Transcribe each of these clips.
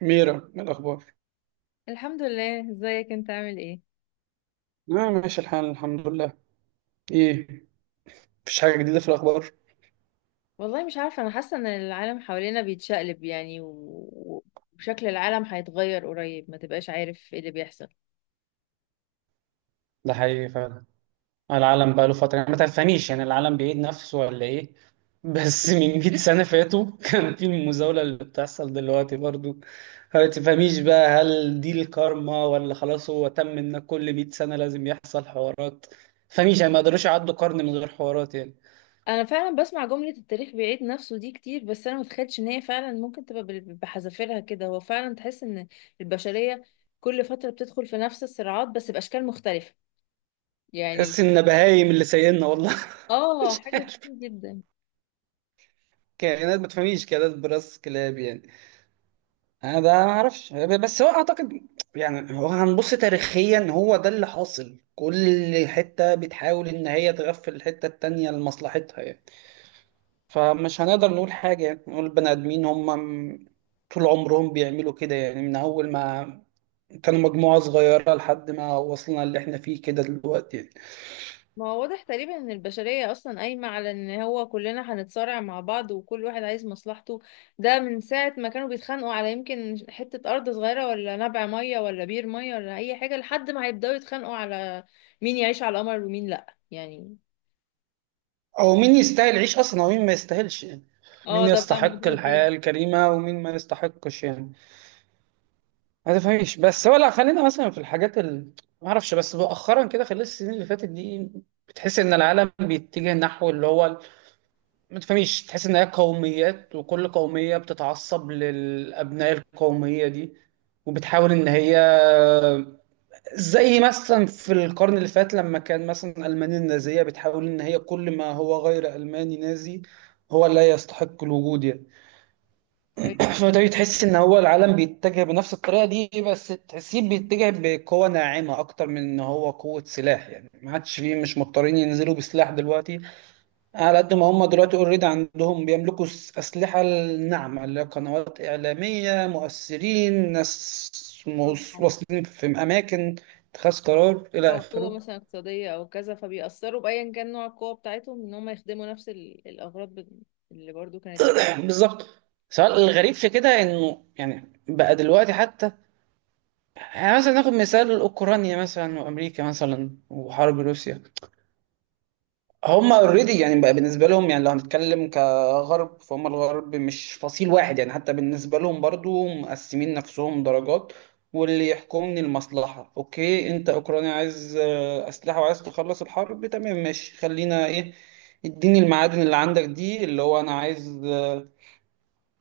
ميرا، إيه الأخبار؟ الحمد لله، ازيك؟ انت عامل ايه؟ آه، ماشي الحال، الحمد لله. إيه، مفيش حاجة جديدة في الأخبار؟ والله مش عارفه، انا حاسه ان العالم حوالينا بيتشقلب يعني وشكل العالم هيتغير قريب، ما تبقاش عارف ايه اللي بيحصل. ده حقيقي فعلا. العالم بقى له فترة، يعني ما تفهميش، يعني العالم بيعيد نفسه ولا ايه؟ بس من 100 سنة فاتوا كان في المزاولة اللي بتحصل دلوقتي برضو. ما تفهميش بقى، هل دي الكارما ولا خلاص هو تم ان كل 100 سنة لازم يحصل حوارات؟ فمش يعني، ما قدروش يعدوا قرن من غير حوارات يعني. انا فعلا بسمع جمله التاريخ بيعيد نفسه دي كتير، بس انا متخيلش ان هي فعلا ممكن تبقى بحذافيرها كده. هو فعلا تحس ان البشريه كل فتره بتدخل في نفس الصراعات بس باشكال مختلفه يعني. تحس ان بهايم اللي سايقنا والله. اه، مش حاجه عارف، كتير جدا. كائنات، ما تفهميش، كائنات براس كلاب يعني. انا ده ما اعرفش، بس هو اعتقد يعني، هو هنبص تاريخيا، هو ده اللي حاصل. كل حته بتحاول ان هي تغفل الحته التانيه لمصلحتها يعني. فمش هنقدر نقول حاجه، يعني نقول البني ادمين هم م- طول عمرهم بيعملوا كده يعني، من اول ما كانوا مجموعه صغيره لحد ما وصلنا اللي احنا فيه كده دلوقتي يعني. ما هو واضح تقريبا ان البشرية اصلا قايمة على ان هو كلنا هنتصارع مع بعض وكل واحد عايز مصلحته. ده من ساعة ما كانوا بيتخانقوا على يمكن حتة ارض صغيرة ولا نبع مية ولا بير مية ولا اي حاجة، لحد ما هيبدأوا يتخانقوا على مين يعيش على القمر ومين لا يعني. او مين يستاهل يعيش اصلا، ومين ما يستاهلش يعني. اه، مين ده بقى يستحق موضوع تاني. الحياه الكريمه، ومين ما يستحقش يعني. ما تفهميش، بس هو لا، خلينا مثلا في الحاجات ما اعرفش، بس مؤخرا كده خلال السنين اللي فاتت دي، بتحس ان العالم بيتجه نحو اللي هو ما تفهميش، تحس ان هي قوميات، وكل قوميه بتتعصب للابناء القوميه دي، وبتحاول ان هي، زي مثلا في القرن اللي فات، لما كان مثلا المانيا النازيه بتحاول ان هي كل ما هو غير الماني نازي هو لا يستحق الوجود يعني. أيوة. فده تحس ان هو العالم بيتجه بنفس الطريقه دي، بس تحسيه بيتجه بقوه ناعمه اكتر من ان هو قوه سلاح يعني. ما عادش فيه، مش مضطرين ينزلوا بسلاح دلوقتي، على قد ما هم دلوقتي اوريدي عندهم، بيملكوا اسلحه الناعمه اللي هي قنوات اعلاميه، مؤثرين، ناس واصلين في اماكن اتخاذ قرار الى او قوة اخره. مثلا اقتصادية او كذا، فبيأثروا بأيا كان نوع القوة بتاعتهم ان هم يخدموا نفس الاغراض اللي برضو كانت بالظبط. سؤال الغريب في كده انه، يعني بقى دلوقتي حتى، يعني مثلا ناخد مثال اوكرانيا مثلا، وامريكا مثلا، وحرب روسيا. هم اوريدي يعني بقى بالنسبه لهم، يعني لو هنتكلم كغرب، فهم الغرب مش فصيل واحد يعني، حتى بالنسبه لهم برضو مقسمين نفسهم درجات. واللي يحكمني المصلحه. اوكي، انت اوكرانيا عايز آه، اسلحه، وعايز تخلص الحرب، تمام ماشي، خلينا ايه، اديني المعادن اللي عندك دي، اللي هو انا عايز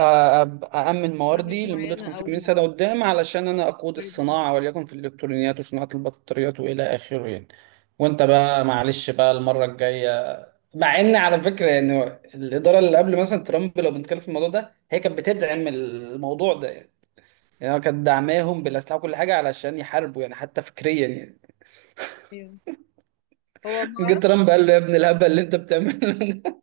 أأمن قرارات مواردي لمدة معينة او 500 سنة قدام، علشان أنا أقود أيوة. الصناعة وليكن في الإلكترونيات وصناعة البطاريات وإلى آخره يعني. وأنت بقى، معلش بقى المرة الجاية. مع إن على فكرة يعني، الإدارة اللي قبل مثلا ترامب، لو بنتكلم في الموضوع ده، هي كانت بتدعم الموضوع ده يعني. يعني هو كانت دعماهم بالأسلحة وكل حاجة علشان يحاربوا، يعني حتى فكريا يعني. هو ما جه اعرفش. ترامب قال له يا ابن الهبل اللي أنت بتعمله ده.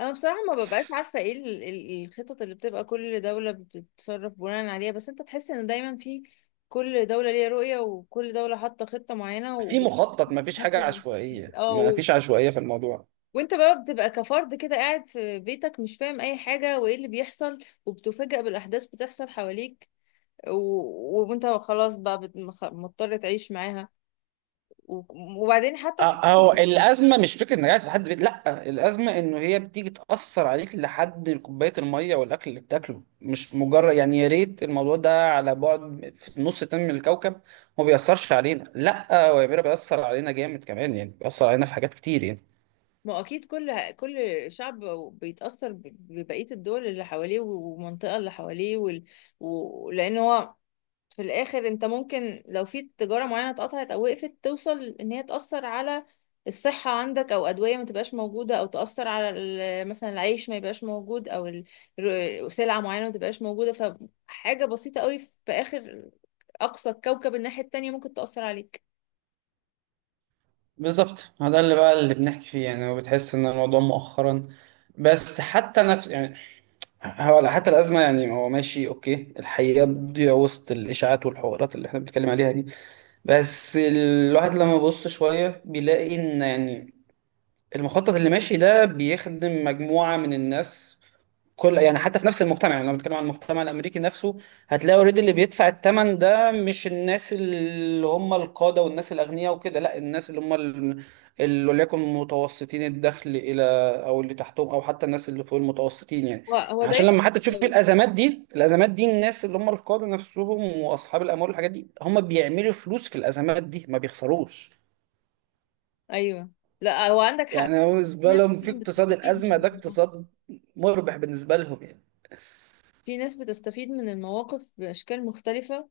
انا بصراحه ما ببقاش عارفه ايه الخطط اللي بتبقى كل دوله بتتصرف بناء عليها، بس انت تحس ان دايما في كل دوله ليها رؤيه وكل دوله حاطه خطه معينه في وبتنفذ مخطط، ما فيش حاجة الخطه دي عشوائية، ما فيش عشوائية في الموضوع. وانت بقى بتبقى كفرد كده، قاعد في بيتك مش فاهم اي حاجه وايه اللي بيحصل. وبتفاجأ بالاحداث بتحصل حواليك و... وانت خلاص بقى مضطر تعيش معاها و- وبعدين حتى. اهو الازمه مش فكره ان قاعد في حد بيت، لا الازمه انه هي بتيجي تاثر عليك لحد كوبايه الميه والاكل اللي بتاكله، مش مجرد يعني يا ريت الموضوع ده على بعد في نص تاني من الكوكب ما بيأثرش علينا. لا هو يا بيرا بيأثر علينا جامد كمان، يعني بيأثر علينا في حاجات كتير يعني. ما اكيد كل شعب بيتاثر ببقيه الدول اللي حواليه والمنطقه اللي حواليه لان هو في الاخر انت ممكن، لو في تجاره معينه اتقطعت او وقفت، توصل ان هي تاثر على الصحه عندك، او ادويه ما تبقاش موجوده، او تاثر على مثلا العيش ما يبقاش موجود، او سلعه معينه ما تبقاش موجوده. فحاجه بسيطه قوي في اخر اقصى الكوكب الناحيه التانية ممكن تاثر عليك. بالظبط، ما ده اللي بقى اللي بنحكي فيه يعني. وبتحس ان الموضوع مؤخرا، بس حتى نفس يعني، هو حتى الازمه يعني، هو ماشي اوكي، الحقيقه بتضيع وسط الاشاعات والحوارات اللي احنا بنتكلم عليها دي. بس الواحد لما يبص شوية بيلاقي إن يعني المخطط اللي ماشي ده بيخدم مجموعة من الناس، كل يعني، حتى في نفس المجتمع، يعني لما بنتكلم عن المجتمع الامريكي نفسه، هتلاقي اوريدي اللي بيدفع الثمن ده مش الناس اللي هم القاده والناس الاغنياء وكده. لا، الناس اللي هم اللي وليكن متوسطين الدخل الى، او اللي تحتهم، او حتى الناس اللي فوق المتوسطين يعني. هو عشان دايما لما حتى تشوف لو- الازمات دي، الازمات دي الناس اللي هم القاده نفسهم واصحاب الاموال والحاجات دي، هم بيعملوا فلوس في الازمات دي، ما بيخسروش. ايوه. لا هو عندك حق. يعني هو في بالنسبه ناس لهم في فعلا اقتصاد بتستفيد من الازمه ده، الموضوع. اقتصاد مربح بالنسبه لهم يعني. في ناس بتستفيد من المواقف بأشكال مختلفة،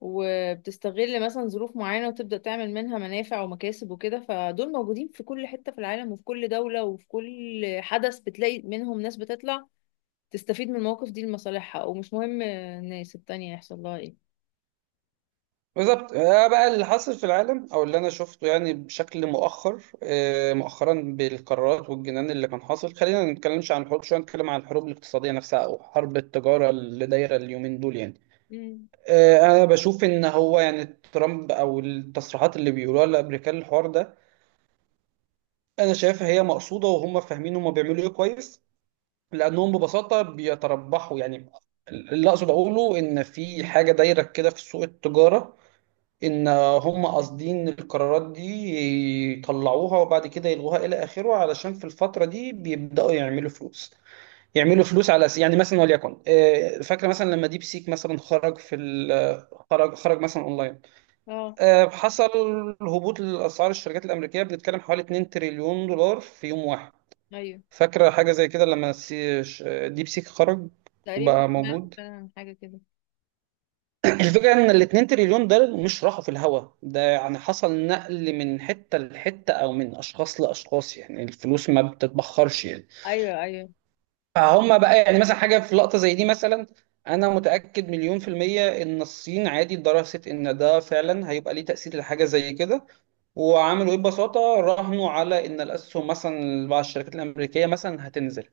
وبتستغل مثلا ظروف معينة وتبدأ تعمل منها منافع ومكاسب وكده. فدول موجودين في كل حتة في العالم وفي كل دولة وفي كل حدث بتلاقي منهم ناس بتطلع تستفيد من المواقف دي لمصالحها، ومش مهم الناس التانية يحصل لها ايه. بالظبط آه، بقى اللي حاصل في العالم او اللي انا شفته يعني بشكل مؤخر، آه، مؤخرا بالقرارات والجنان اللي كان حاصل. خلينا ما نتكلمش عن الحروب شويه، نتكلم عن الحروب الاقتصاديه نفسها، او حرب التجاره اللي دايره اليومين دول يعني. امم آه، انا بشوف ان هو يعني ترامب او التصريحات اللي بيقولوها الامريكان، الحوار ده انا شايفها هي مقصوده، وهم فاهمين هم بيعملوا ايه كويس. لانهم ببساطه بيتربحوا يعني. اللي اقصد اقوله ان في حاجه دايره كده في سوق التجاره، ان هم قاصدين القرارات دي يطلعوها، وبعد كده يلغوها الى اخره، علشان في الفتره دي بيبداوا يعملوا فلوس. يعملوا فلوس على يعني مثلا وليكن آه، فاكره مثلا لما ديب سيك مثلا خرج في ال- خرج خرج مثلا اونلاين. اه. آه، حصل هبوط لاسعار الشركات الامريكيه، بنتكلم حوالي 2 تريليون دولار في يوم واحد. ايوه، فاكره حاجه زي كده لما ديب سيك خرج تقريبا وبقى سمعت موجود. فعلا عن حاجة كده. الفكرة ان الاتنين تريليون دول مش راحوا في الهوا ده يعني، حصل نقل من حتة لحتة، او من اشخاص لاشخاص، يعني الفلوس ما بتتبخرش يعني. ايوه، ايوه، فهم بقى يعني مثلا حاجة في لقطة زي دي مثلا، انا متأكد مليون في المية ان الصين عادي درست ان ده فعلا هيبقى ليه تأثير لحاجة زي كده. وعملوا ايه؟ ببساطه راهنوا على ان الاسهم مثلا بعض الشركات الامريكيه مثلا هتنزل.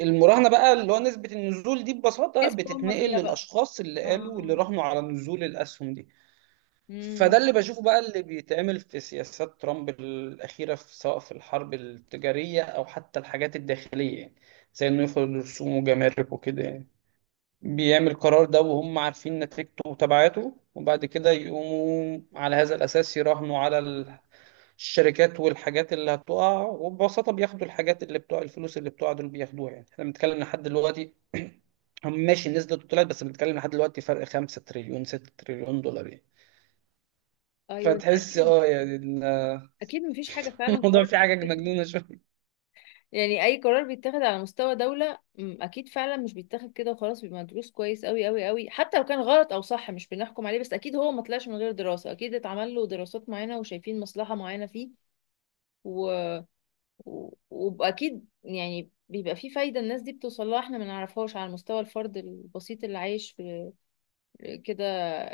المراهنه بقى اللي هو نسبه النزول دي ببساطه كسبوا هم بتتنقل فيها بقى. للاشخاص اللي قالوا، اه. اللي راهنوا على نزول الاسهم دي. امم. فده اللي بشوفه بقى اللي بيتعمل في سياسات ترامب الأخيرة، في سواء في الحرب التجارية أو حتى الحاجات الداخلية يعني. زي إنه يفرض رسوم وجمارك وكده يعني. بيعمل قرار ده وهم عارفين نتيجته وتبعاته، وبعد كده يقوموا على هذا الأساس يراهنوا على الشركات والحاجات اللي هتقع، وببساطة بياخدوا الحاجات اللي بتوع الفلوس اللي بتوع دول بياخدوها يعني. احنا بنتكلم لحد دلوقتي. هم ماشي، النسبة طلعت، بس بنتكلم لحد دلوقتي فرق 5 تريليون 6 تريليون دولار يعني. ايوه، فتحس اكيد. اه يعني اكيد مفيش حاجة فعلا الموضوع قرار. فيه حاجه مجنونه شويه. يعني اي قرار بيتاخد على مستوى دولة اكيد فعلا مش بيتاخد كده وخلاص، بيبقى مدروس كويس قوي قوي قوي، حتى لو كان غلط او صح مش بنحكم عليه، بس اكيد هو ما طلعش من غير دراسة، اكيد اتعمل له دراسات معينة وشايفين مصلحة معينة فيه. و... واكيد يعني بيبقى فيه فايدة الناس دي بتوصل لها احنا ما نعرفهاش على مستوى الفرد البسيط اللي عايش في كده،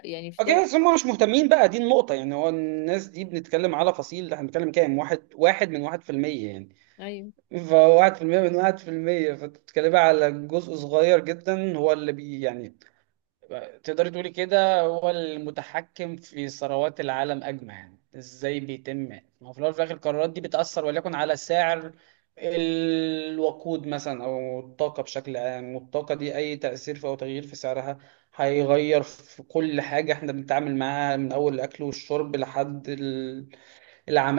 يعني في دولة. اوكي بس هم مش مهتمين بقى، دي النقطه يعني، هو الناس دي بنتكلم على فصيل، احنا بنتكلم كام؟ واحد واحد من واحد في المية يعني، ايوه. فواحد في المية من واحد في المية، فبتتكلم على جزء صغير جدا هو اللي بي يعني تقدري تقولي كده هو المتحكم في ثروات العالم أجمع يعني. ازاي بيتم؟ ما هو في الأول وفي الآخر القرارات دي بتأثر وليكن على سعر الوقود مثلا أو الطاقة بشكل عام، والطاقة دي أي تأثير في أو تغيير في سعرها هيغير في كل حاجة احنا بنتعامل معاها، من أول الأكل والشرب لحد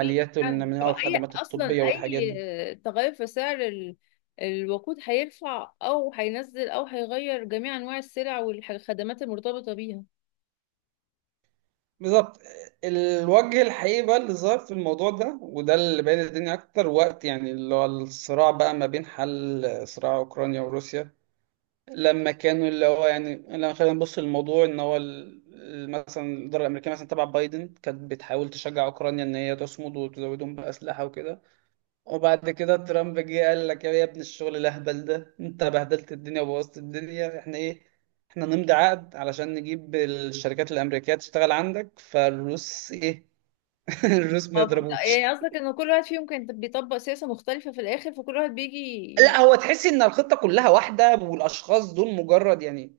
في حد والنموية طب اي، والخدمات اصلا الطبية والحاجات دي. اي تغير في سعر الوقود هيرفع او هينزل او هيغير جميع انواع السلع والخدمات المرتبطه بيها. بالظبط. الوجه الحقيقي بقى اللي ظهر في الموضوع ده، وده اللي بين الدنيا اكتر وقت، يعني اللي هو الصراع بقى ما بين حل صراع اوكرانيا وروسيا. لما كانوا اللي هو يعني لما خلينا نبص للموضوع ان هو مثلا الاداره الامريكيه مثلا تبع بايدن كانت بتحاول تشجع اوكرانيا ان هي تصمد وتزودهم باسلحه وكده. وبعد كده ترامب جه قال لك يا ابن الشغل الاهبل ده، انت بهدلت الدنيا وبوظت الدنيا، احنا ايه، احنا نمضي عقد علشان نجيب الشركات الامريكيه تشتغل عندك، فالروس ايه؟ الروس ما اه بالظبط. يضربوش. يعني قصدك ان كل واحد فيهم كان بيطبق سياسه مختلفه، في الاخر فكل واحد بيجي لا هو تحس ان الخطه كلها واحده، والاشخاص دول مجرد يعني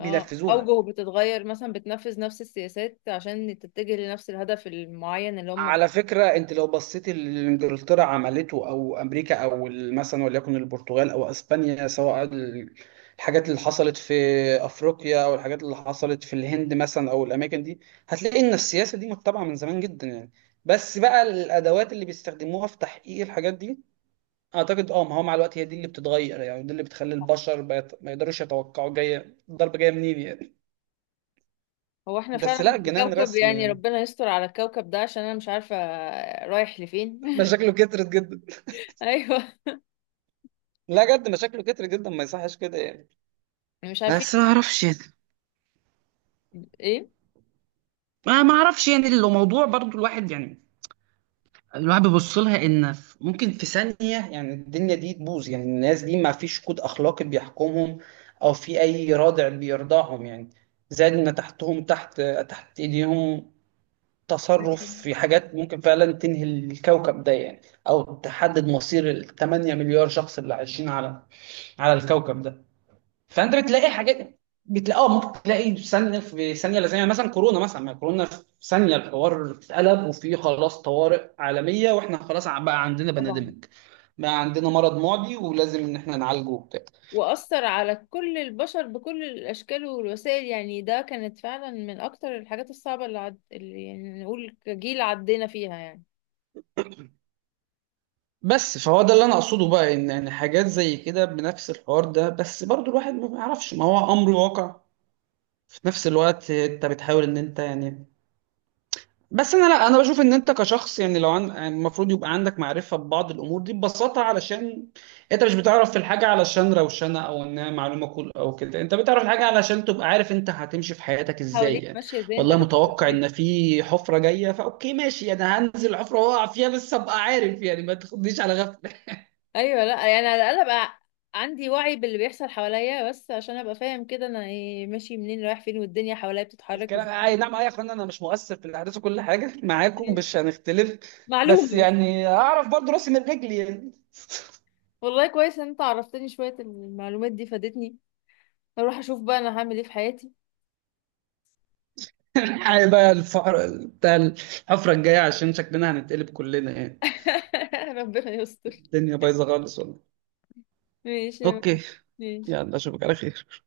اه، اوجهه بتتغير، مثلا بتنفذ نفس السياسات عشان تتجه لنفس الهدف المعين اللي هم على فكرة انت لو بصيت اللي انجلترا عملته او امريكا او مثلا وليكن البرتغال او اسبانيا، سواء الحاجات اللي حصلت في افريقيا، او الحاجات اللي حصلت في الهند مثلا، او الاماكن دي، هتلاقي ان السياسة دي متبعة من زمان جدا يعني. بس بقى الادوات اللي بيستخدموها في تحقيق الحاجات دي، اعتقد اه، ما هو مع الوقت هي دي اللي بتتغير، يعني دي اللي بتخلي البشر ما يقدروش يتوقعوا جاية الضربة جاية منين يعني. هو احنا بس فعلا لا في الجنان كوكب، رسمي يعني يعني، ربنا يستر على الكوكب ده عشان انا مش عارفه رايح لفين. مشاكله كترت جدا. ايوه، لا جد مشاكله كترت جدا، ما يصحش كده يعني. مش بس ما عارفين اعرفش يعني، ايه. ما اعرفش يعني لو موضوع برضو الواحد يعني، الواحد بيبص لها ان ممكن في ثانية يعني الدنيا دي تبوظ يعني، الناس دي ما فيش كود اخلاقي بيحكمهم، او في اي رادع بيرضعهم يعني، زائد ان تحتهم، تحت ايديهم تصرف أيوة. في حاجات ممكن فعلا تنهي الكوكب ده يعني، او تحدد مصير ال 8 مليار شخص اللي عايشين على الكوكب ده. فانت بتلاقي حاجات، بتلاقي اه ممكن تلاقي ثانيه في ثانيه، لا ثانيه، مثلا كورونا مثلا، ما كورونا في ثانيه الحوار اتقلب، وفي خلاص طوارئ عالميه، واحنا خلاص بقى عندنا طبعا. بانديميك، بقى عندنا مرض معدي، ولازم ان احنا نعالجه وبتاع. وأثر على كل البشر بكل الأشكال والوسائل، يعني ده كانت فعلا من أكتر الحاجات الصعبة اللي يعني نقول كجيل عدينا فيها يعني. بس فهو ده اللي انا اقصده بقى، ان حاجات زي كده بنفس الحوار ده، بس برضو الواحد ما بيعرفش، ما هو امر واقع. في نفس الوقت انت بتحاول ان انت يعني، بس انا لا انا بشوف ان انت كشخص يعني لو يعني المفروض يبقى عندك معرفه ببعض الامور دي ببساطه، علشان انت مش بتعرف في الحاجه علشان روشنه او انها معلومه كل او كده، انت بتعرف الحاجه علشان تبقى عارف انت هتمشي في حياتك ازاي حواليك يعني. ماشية ازاي، انت والله لسه متوقع بتبتدي. ان في حفره جايه، فاوكي ماشي انا هنزل الحفره واقع فيها، بس ابقى عارف يعني، ما تاخدنيش على غفله. أيوة، لا يعني على الأقل أبقى عندي وعي باللي بيحصل حواليا، بس عشان أبقى فاهم كده أنا إيه، ماشي منين رايح فين والدنيا حواليا بتتحرك الكلام ازاي. اي نعم اي، يا اخوانا انا مش مؤثر في الاحداث وكل حاجه معاكم، مش هنختلف، بس معلومة بس. يعني اعرف برضو راسي من رجلي يعني. والله كويس إن أنت عرفتني. شوية المعلومات دي فادتني، هروح أشوف بقى أنا هعمل إيه في حياتي. الحقيقة بقى الفقر بتاع الحفرة الجاية، عشان شكلنا هنتقلب كلنا يعني. ربنا يستر. الدنيا بايظة خالص والله. ماشي اوكي، ماشي. يلا اشوفك على خير.